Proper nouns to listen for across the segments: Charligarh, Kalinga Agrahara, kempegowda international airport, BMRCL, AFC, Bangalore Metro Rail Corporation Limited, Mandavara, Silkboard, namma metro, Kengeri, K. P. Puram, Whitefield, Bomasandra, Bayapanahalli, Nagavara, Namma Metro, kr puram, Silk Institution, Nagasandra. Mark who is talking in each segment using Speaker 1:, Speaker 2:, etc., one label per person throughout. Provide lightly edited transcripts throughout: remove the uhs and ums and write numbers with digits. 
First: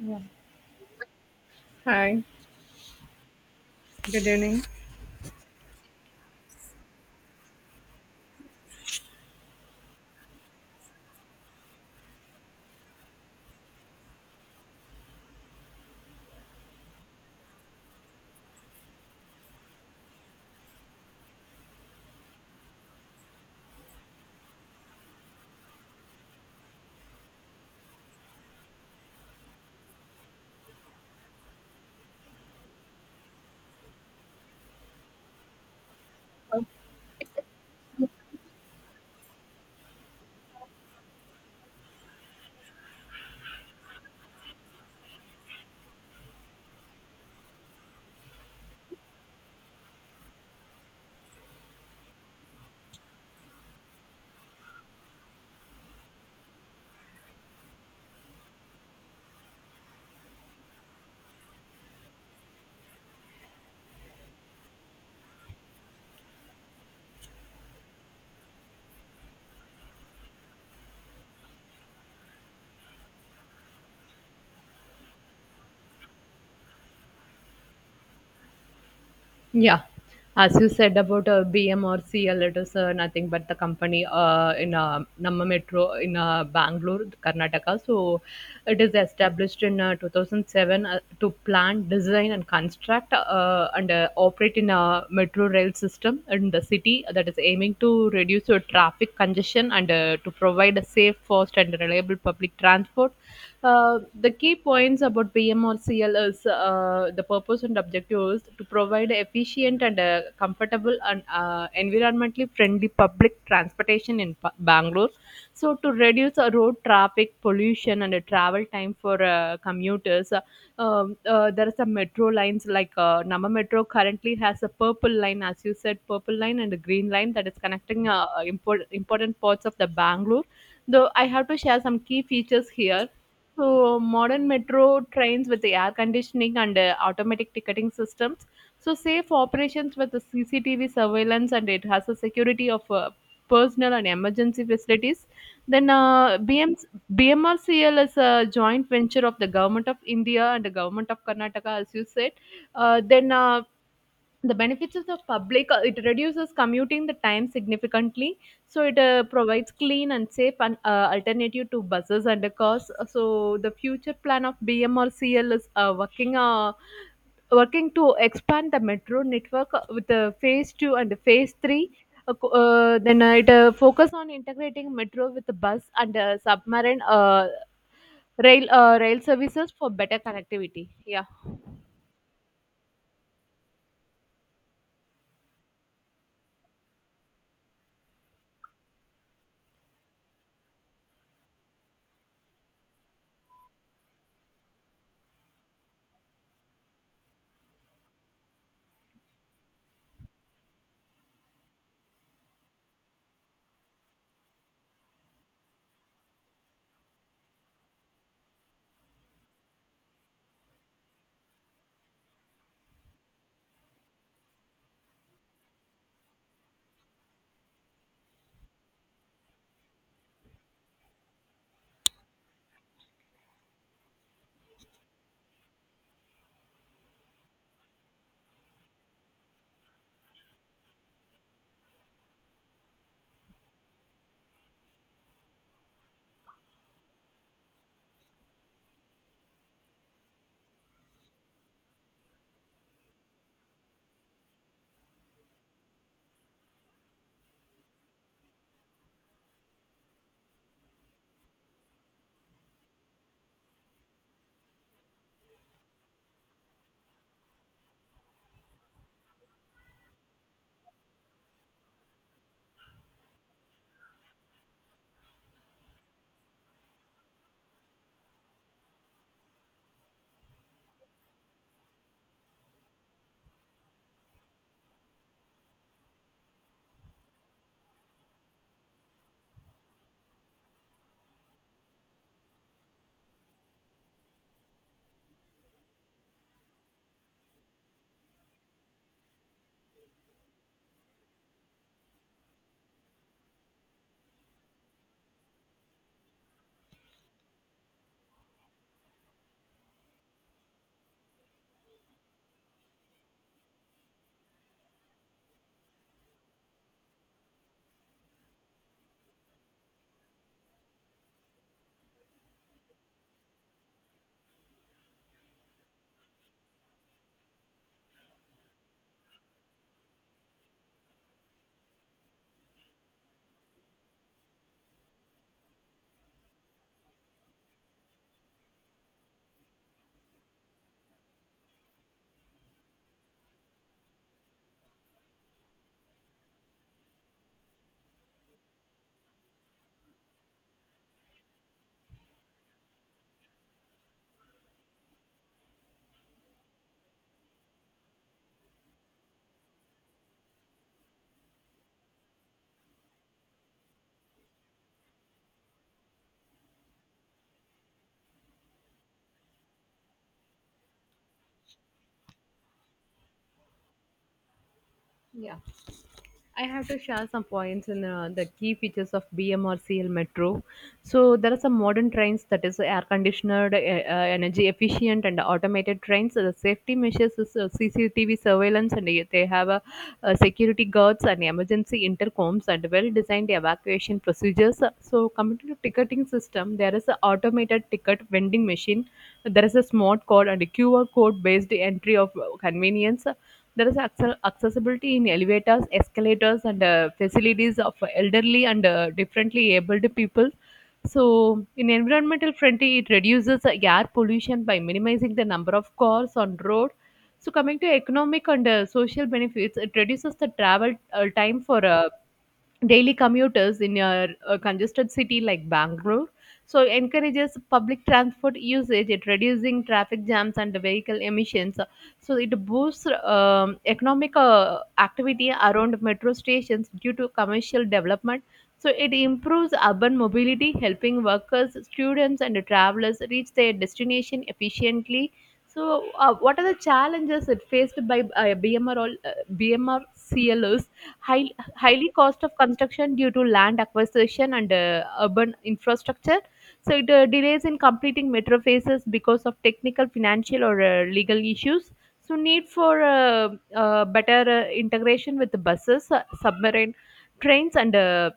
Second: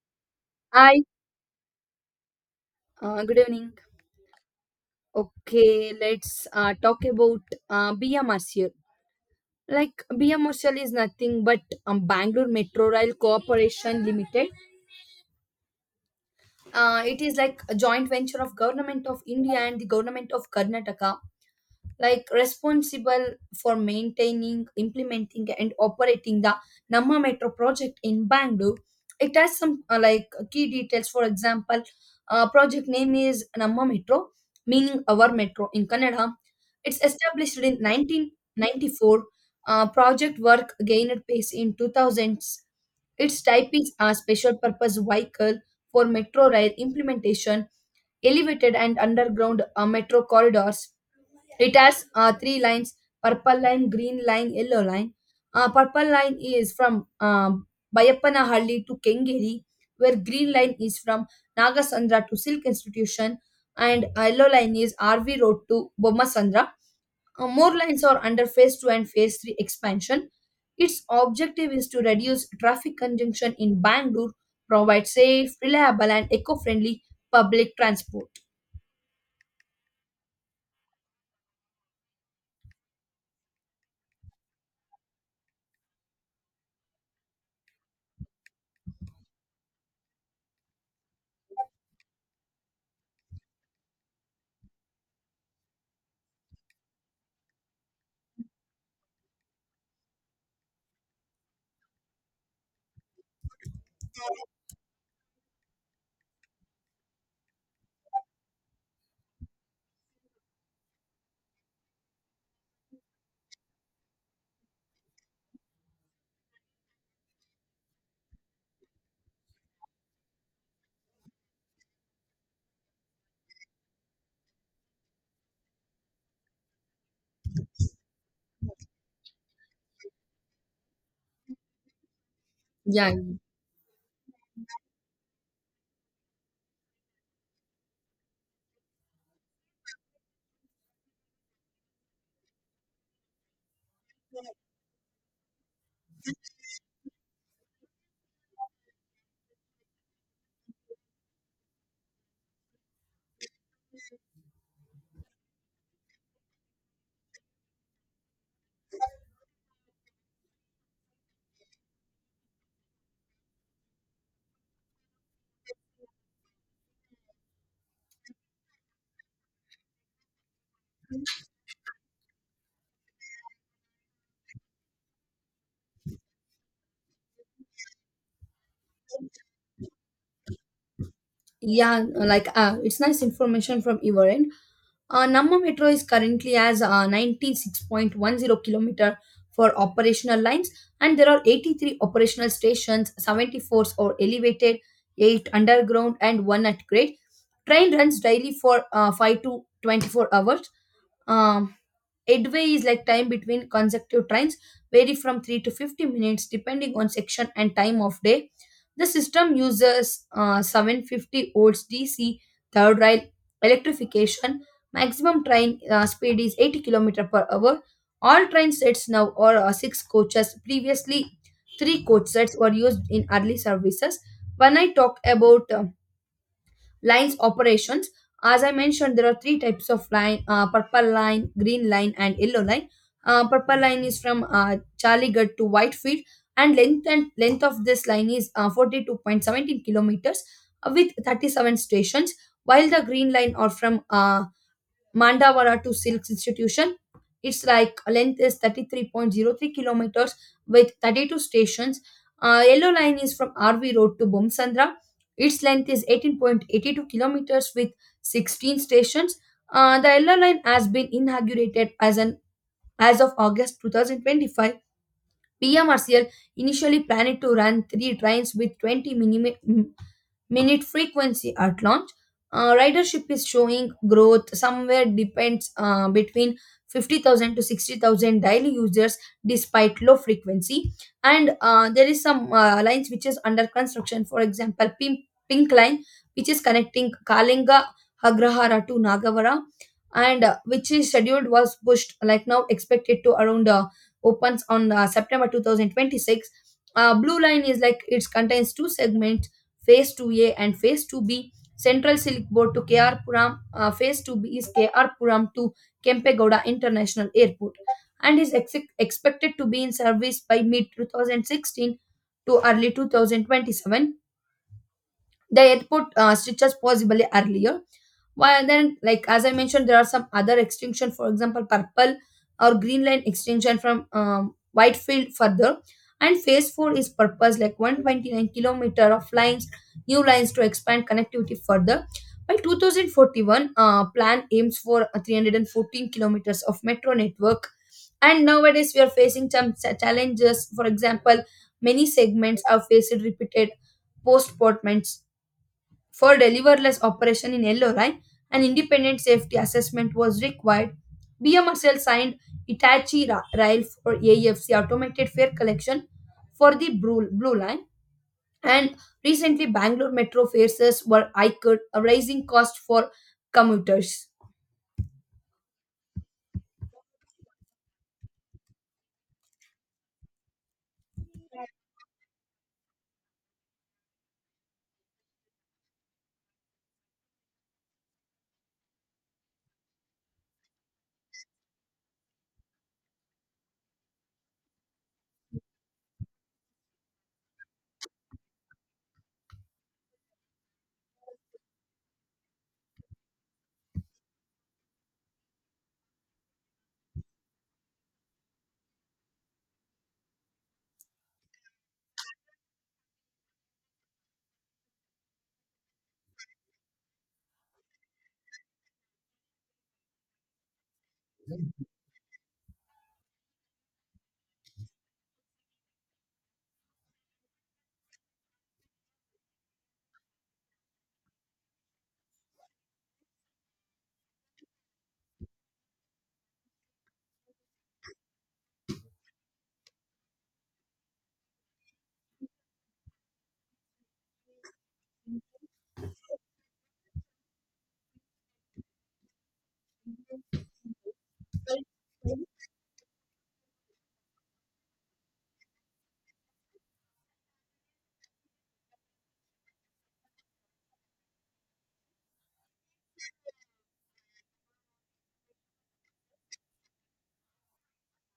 Speaker 1: Yeah.
Speaker 2: Hi,
Speaker 1: Hi,
Speaker 2: good evening.
Speaker 1: good evening.
Speaker 2: Okay, let's talk about BMRCL. Like BMRCL is nothing but Bangalore Metro Rail Corporation Limited. It is like a joint venture of Government of India and the Government of Karnataka, like responsible for maintaining, implementing and operating the namma metro project in Bangalore. It has some like key details. For example, project name is namma metro, meaning our metro in Kannada.
Speaker 1: Oh.
Speaker 2: It's established in 1994. Uh, project work gained pace in 2000s. Its type is a special purpose vehicle for metro rail implementation, elevated and underground metro corridors. It has three lines: purple line, green line, yellow line. Purple line is from Bayapanahalli to Kengeri, where green line is from Nagasandra to Silk Institution, and yellow line is RV Road to Bomasandra. More lines are under phase two and phase three expansion. Its objective is to reduce traffic congestion in Bangalore, provide safe, reliable, and eco-friendly public transport.
Speaker 1: Yeah, as you said about BM or CL, it is nothing but the company in Namma Metro in Bangalore, Karnataka. So it is established in 2007 to plan, design, and construct and operate in a metro rail system in the city that is aiming to reduce your traffic congestion and to provide a safe, fast, and reliable public transport. The key points about BMRCL is the purpose and objective is to provide efficient and comfortable and environmentally friendly public transportation in Bangalore. So to reduce road traffic pollution and travel time for commuters, there are some metro lines like Nama Metro currently has a purple line, as you said, purple line and a green line that is connecting important parts of the Bangalore. Though I have to share some key features here.
Speaker 2: Yeah,
Speaker 1: So modern metro trains with the air conditioning and automatic ticketing systems. So safe operations with the CCTV surveillance, and it has a security of personal and emergency facilities. Then B M BMRCL is a joint venture of the Government of India and the Government of Karnataka, as you said. Uh, then uh, the benefits of the public, it reduces commuting the time significantly. So it provides clean and safe and alternative to buses and the cars. So the future plan of BMRCL is working to expand the metro network with the phase two and the phase three. Co- then It focus on integrating metro with the bus and submarine rail services for better connectivity. Yeah.
Speaker 2: yeah, like it's nice information from your end. Namma Metro is currently as 96.10 kilometer for operational lines, and there are 83 operational stations, 74 are elevated, 8 underground, and 1 at grade. Train runs daily for 5 to 24 hours. Um Headway is like time between consecutive trains, vary from 3 to 50 minutes depending on section and time of day. The system uses 750 volts DC third rail electrification. Maximum train speed is 80 km per hour. All train sets now are six coaches. Previously, three coach sets were used in early services. When I talk about lines operations, as I mentioned, there are three types of line: purple line, green line, and yellow line. Purple line is from Charligarh to Whitefield, and length of this line is forty-two point seventeen kilometers, with 37 stations. While the green line are from Mandavara to Silk Institution. Its like length is 33.03 kilometers with 32 stations. Yellow line is from RV Road to Bomsandra. Its length is 18.82 kilometers with 16 stations. The yellow line has been inaugurated as an as of August 2025. PMRCL initially planned to run three trains with 20 minute frequency at launch. Ridership is showing growth, somewhere depends between 50,000 to 60,000 daily users despite low frequency. And there is some lines which is under construction. For example, Pink Line, which is connecting Kalinga, Agrahara to Nagavara, and which is scheduled, was pushed, like now expected to around opens on September 2026. Blue Line is like it contains two segments, phase 2a and phase 2b, central silk board to kr puram. Uh, phase 2b is kr puram to kempegowda international airport and is expected to be in service by mid 2016 to early 2027, the airport stretches possibly earlier. While then, like as I mentioned, there are some other extinction, for example, purple or green line extinction from Whitefield further. And phase four is purpose like 129 kilometer of lines, new lines to expand connectivity further. By 2041, plan aims for a 314 kilometers of metro network. And nowadays, we are facing some challenges. For example, many segments are faced repeated postponements for deliverless operation in LRI, an independent safety assessment was required. BMRCL signed Hitachi Rail for AFC automated fare collection for the Blue Line. And recently, Bangalore metro fares were hiked, raising cost for commuters.
Speaker 1: Yeah. I have to share some points in the key features of BMRCL Metro. So there are some modern trains that is air conditioned, energy efficient, and automated trains. So the safety measures is CCTV surveillance, and they have security guards and emergency intercoms and well-designed evacuation procedures. So coming to the ticketing system, there is an automated ticket vending machine. There is a smart code and a QR code based entry of convenience. There is accessibility in elevators, escalators, and facilities of elderly and differently abled people. So, in environmental friendly, it reduces air pollution by minimizing the number of cars on road. So, coming to economic and social benefits, it reduces the travel time for daily commuters in a congested city like Bangalore. So encourages public transport usage, it reducing traffic jams and vehicle emissions. So it boosts economic activity around metro stations due to commercial development. So it improves urban mobility, helping workers, students, and travelers reach their destination efficiently. So, what are the challenges it faced by BMR all BMR CLOs? Highly cost of construction due to land acquisition and urban infrastructure. So it delays in completing metro phases because of technical, financial, or legal issues. So need for better integration with the buses, submarine trains, and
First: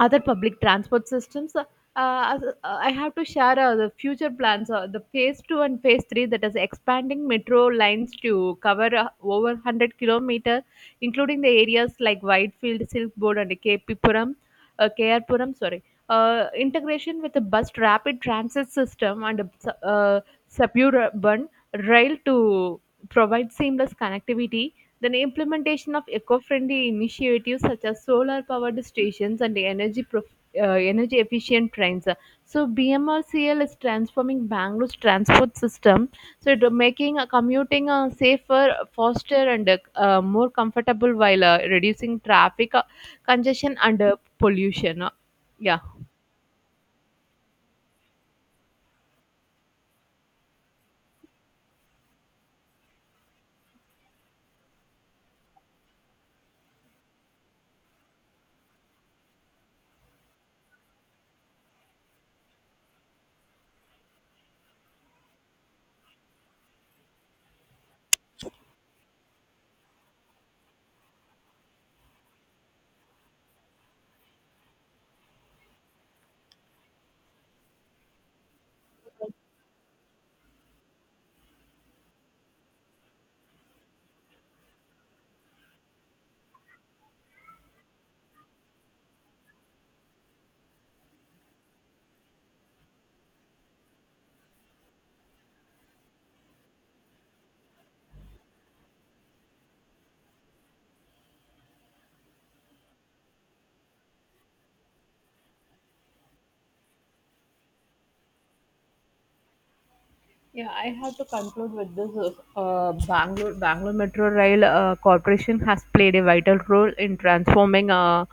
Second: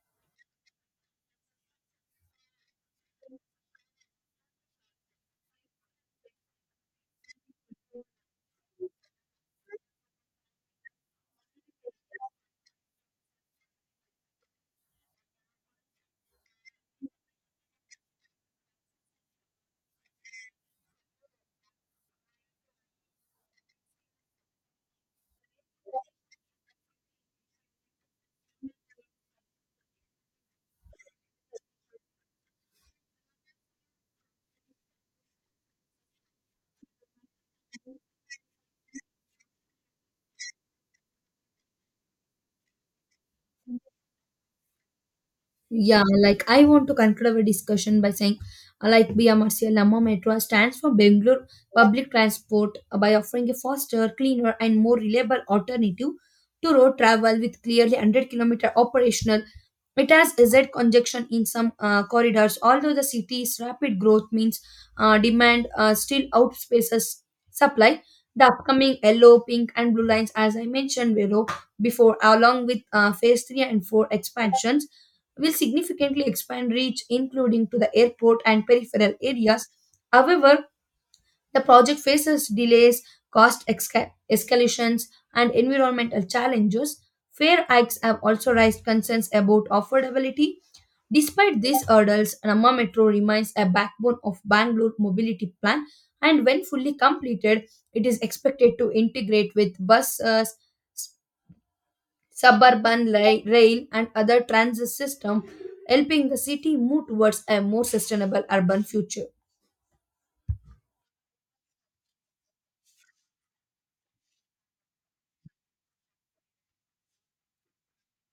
Speaker 1: other public transport systems. Uh, I have to share the future plans, the phase two and phase three that is expanding metro lines to cover over 100 kilometers, including the areas like Whitefield, Silkboard, and K. P. Puram, K R Puram. Sorry. Integration with the bus rapid transit system and uh, suburban rail to provide seamless connectivity. Then implementation of eco-friendly initiatives such as solar-powered stations and energy efficient trains. So BMRCL is transforming Bangalore's transport system. So it, making commuting safer, faster, and more comfortable while reducing traffic congestion and pollution. Yeah.
Speaker 2: Yeah, like I want to conclude our discussion by saying, like Bia Marcia Metro stands for Bangalore Public Transport by offering a faster, cleaner, and more reliable alternative to road travel. With clearly 100-kilometer operational, it has Z conjunction in some corridors, although the city's rapid growth means demand still outpaces supply. The upcoming yellow, pink, and blue lines, as I mentioned below before, along with phase 3 and 4 expansions, will significantly expand reach, including to the airport and peripheral areas. However, the project faces delays, escalations, and environmental challenges. Fair hikes have also raised concerns about affordability. Despite these hurdles, Ramma Metro remains a backbone of Bangalore mobility plan, and when fully completed, it is expected to integrate with buses, suburban rail and other transit system, helping the city move towards a more sustainable urban future.
Speaker 1: Yeah, I have to conclude with this. Bangalore Metro Rail Corporation has played a vital role in transforming uh,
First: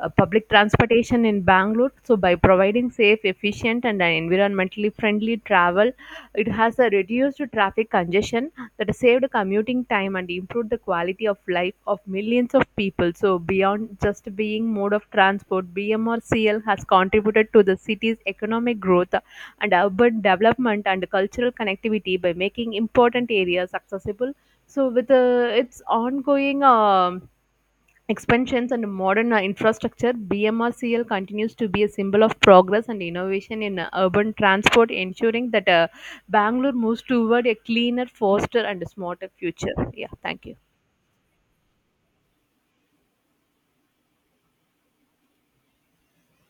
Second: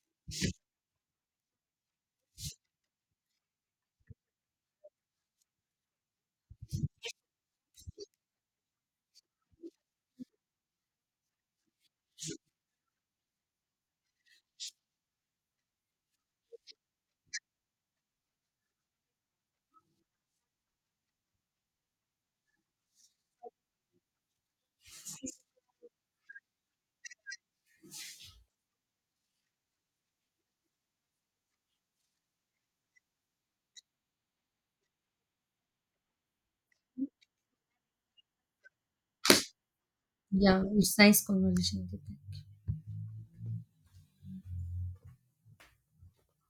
Speaker 1: uh, public transportation in Bangalore. So, by providing safe, efficient, and environmentally friendly travel, it has reduced traffic congestion that saved commuting time and improved the quality of life of millions of people. So, beyond just being mode of transport, BMRCL has contributed to the city's economic growth and urban development and cultural connectivity by making important areas accessible. So, with its ongoing expansions and modern infrastructure, BMRCL continues to be a symbol of progress and innovation in urban transport, ensuring that Bangalore moves toward a cleaner, faster, and smarter future. Yeah, thank you.
Speaker 2: Yeah, it's nice conversation with you.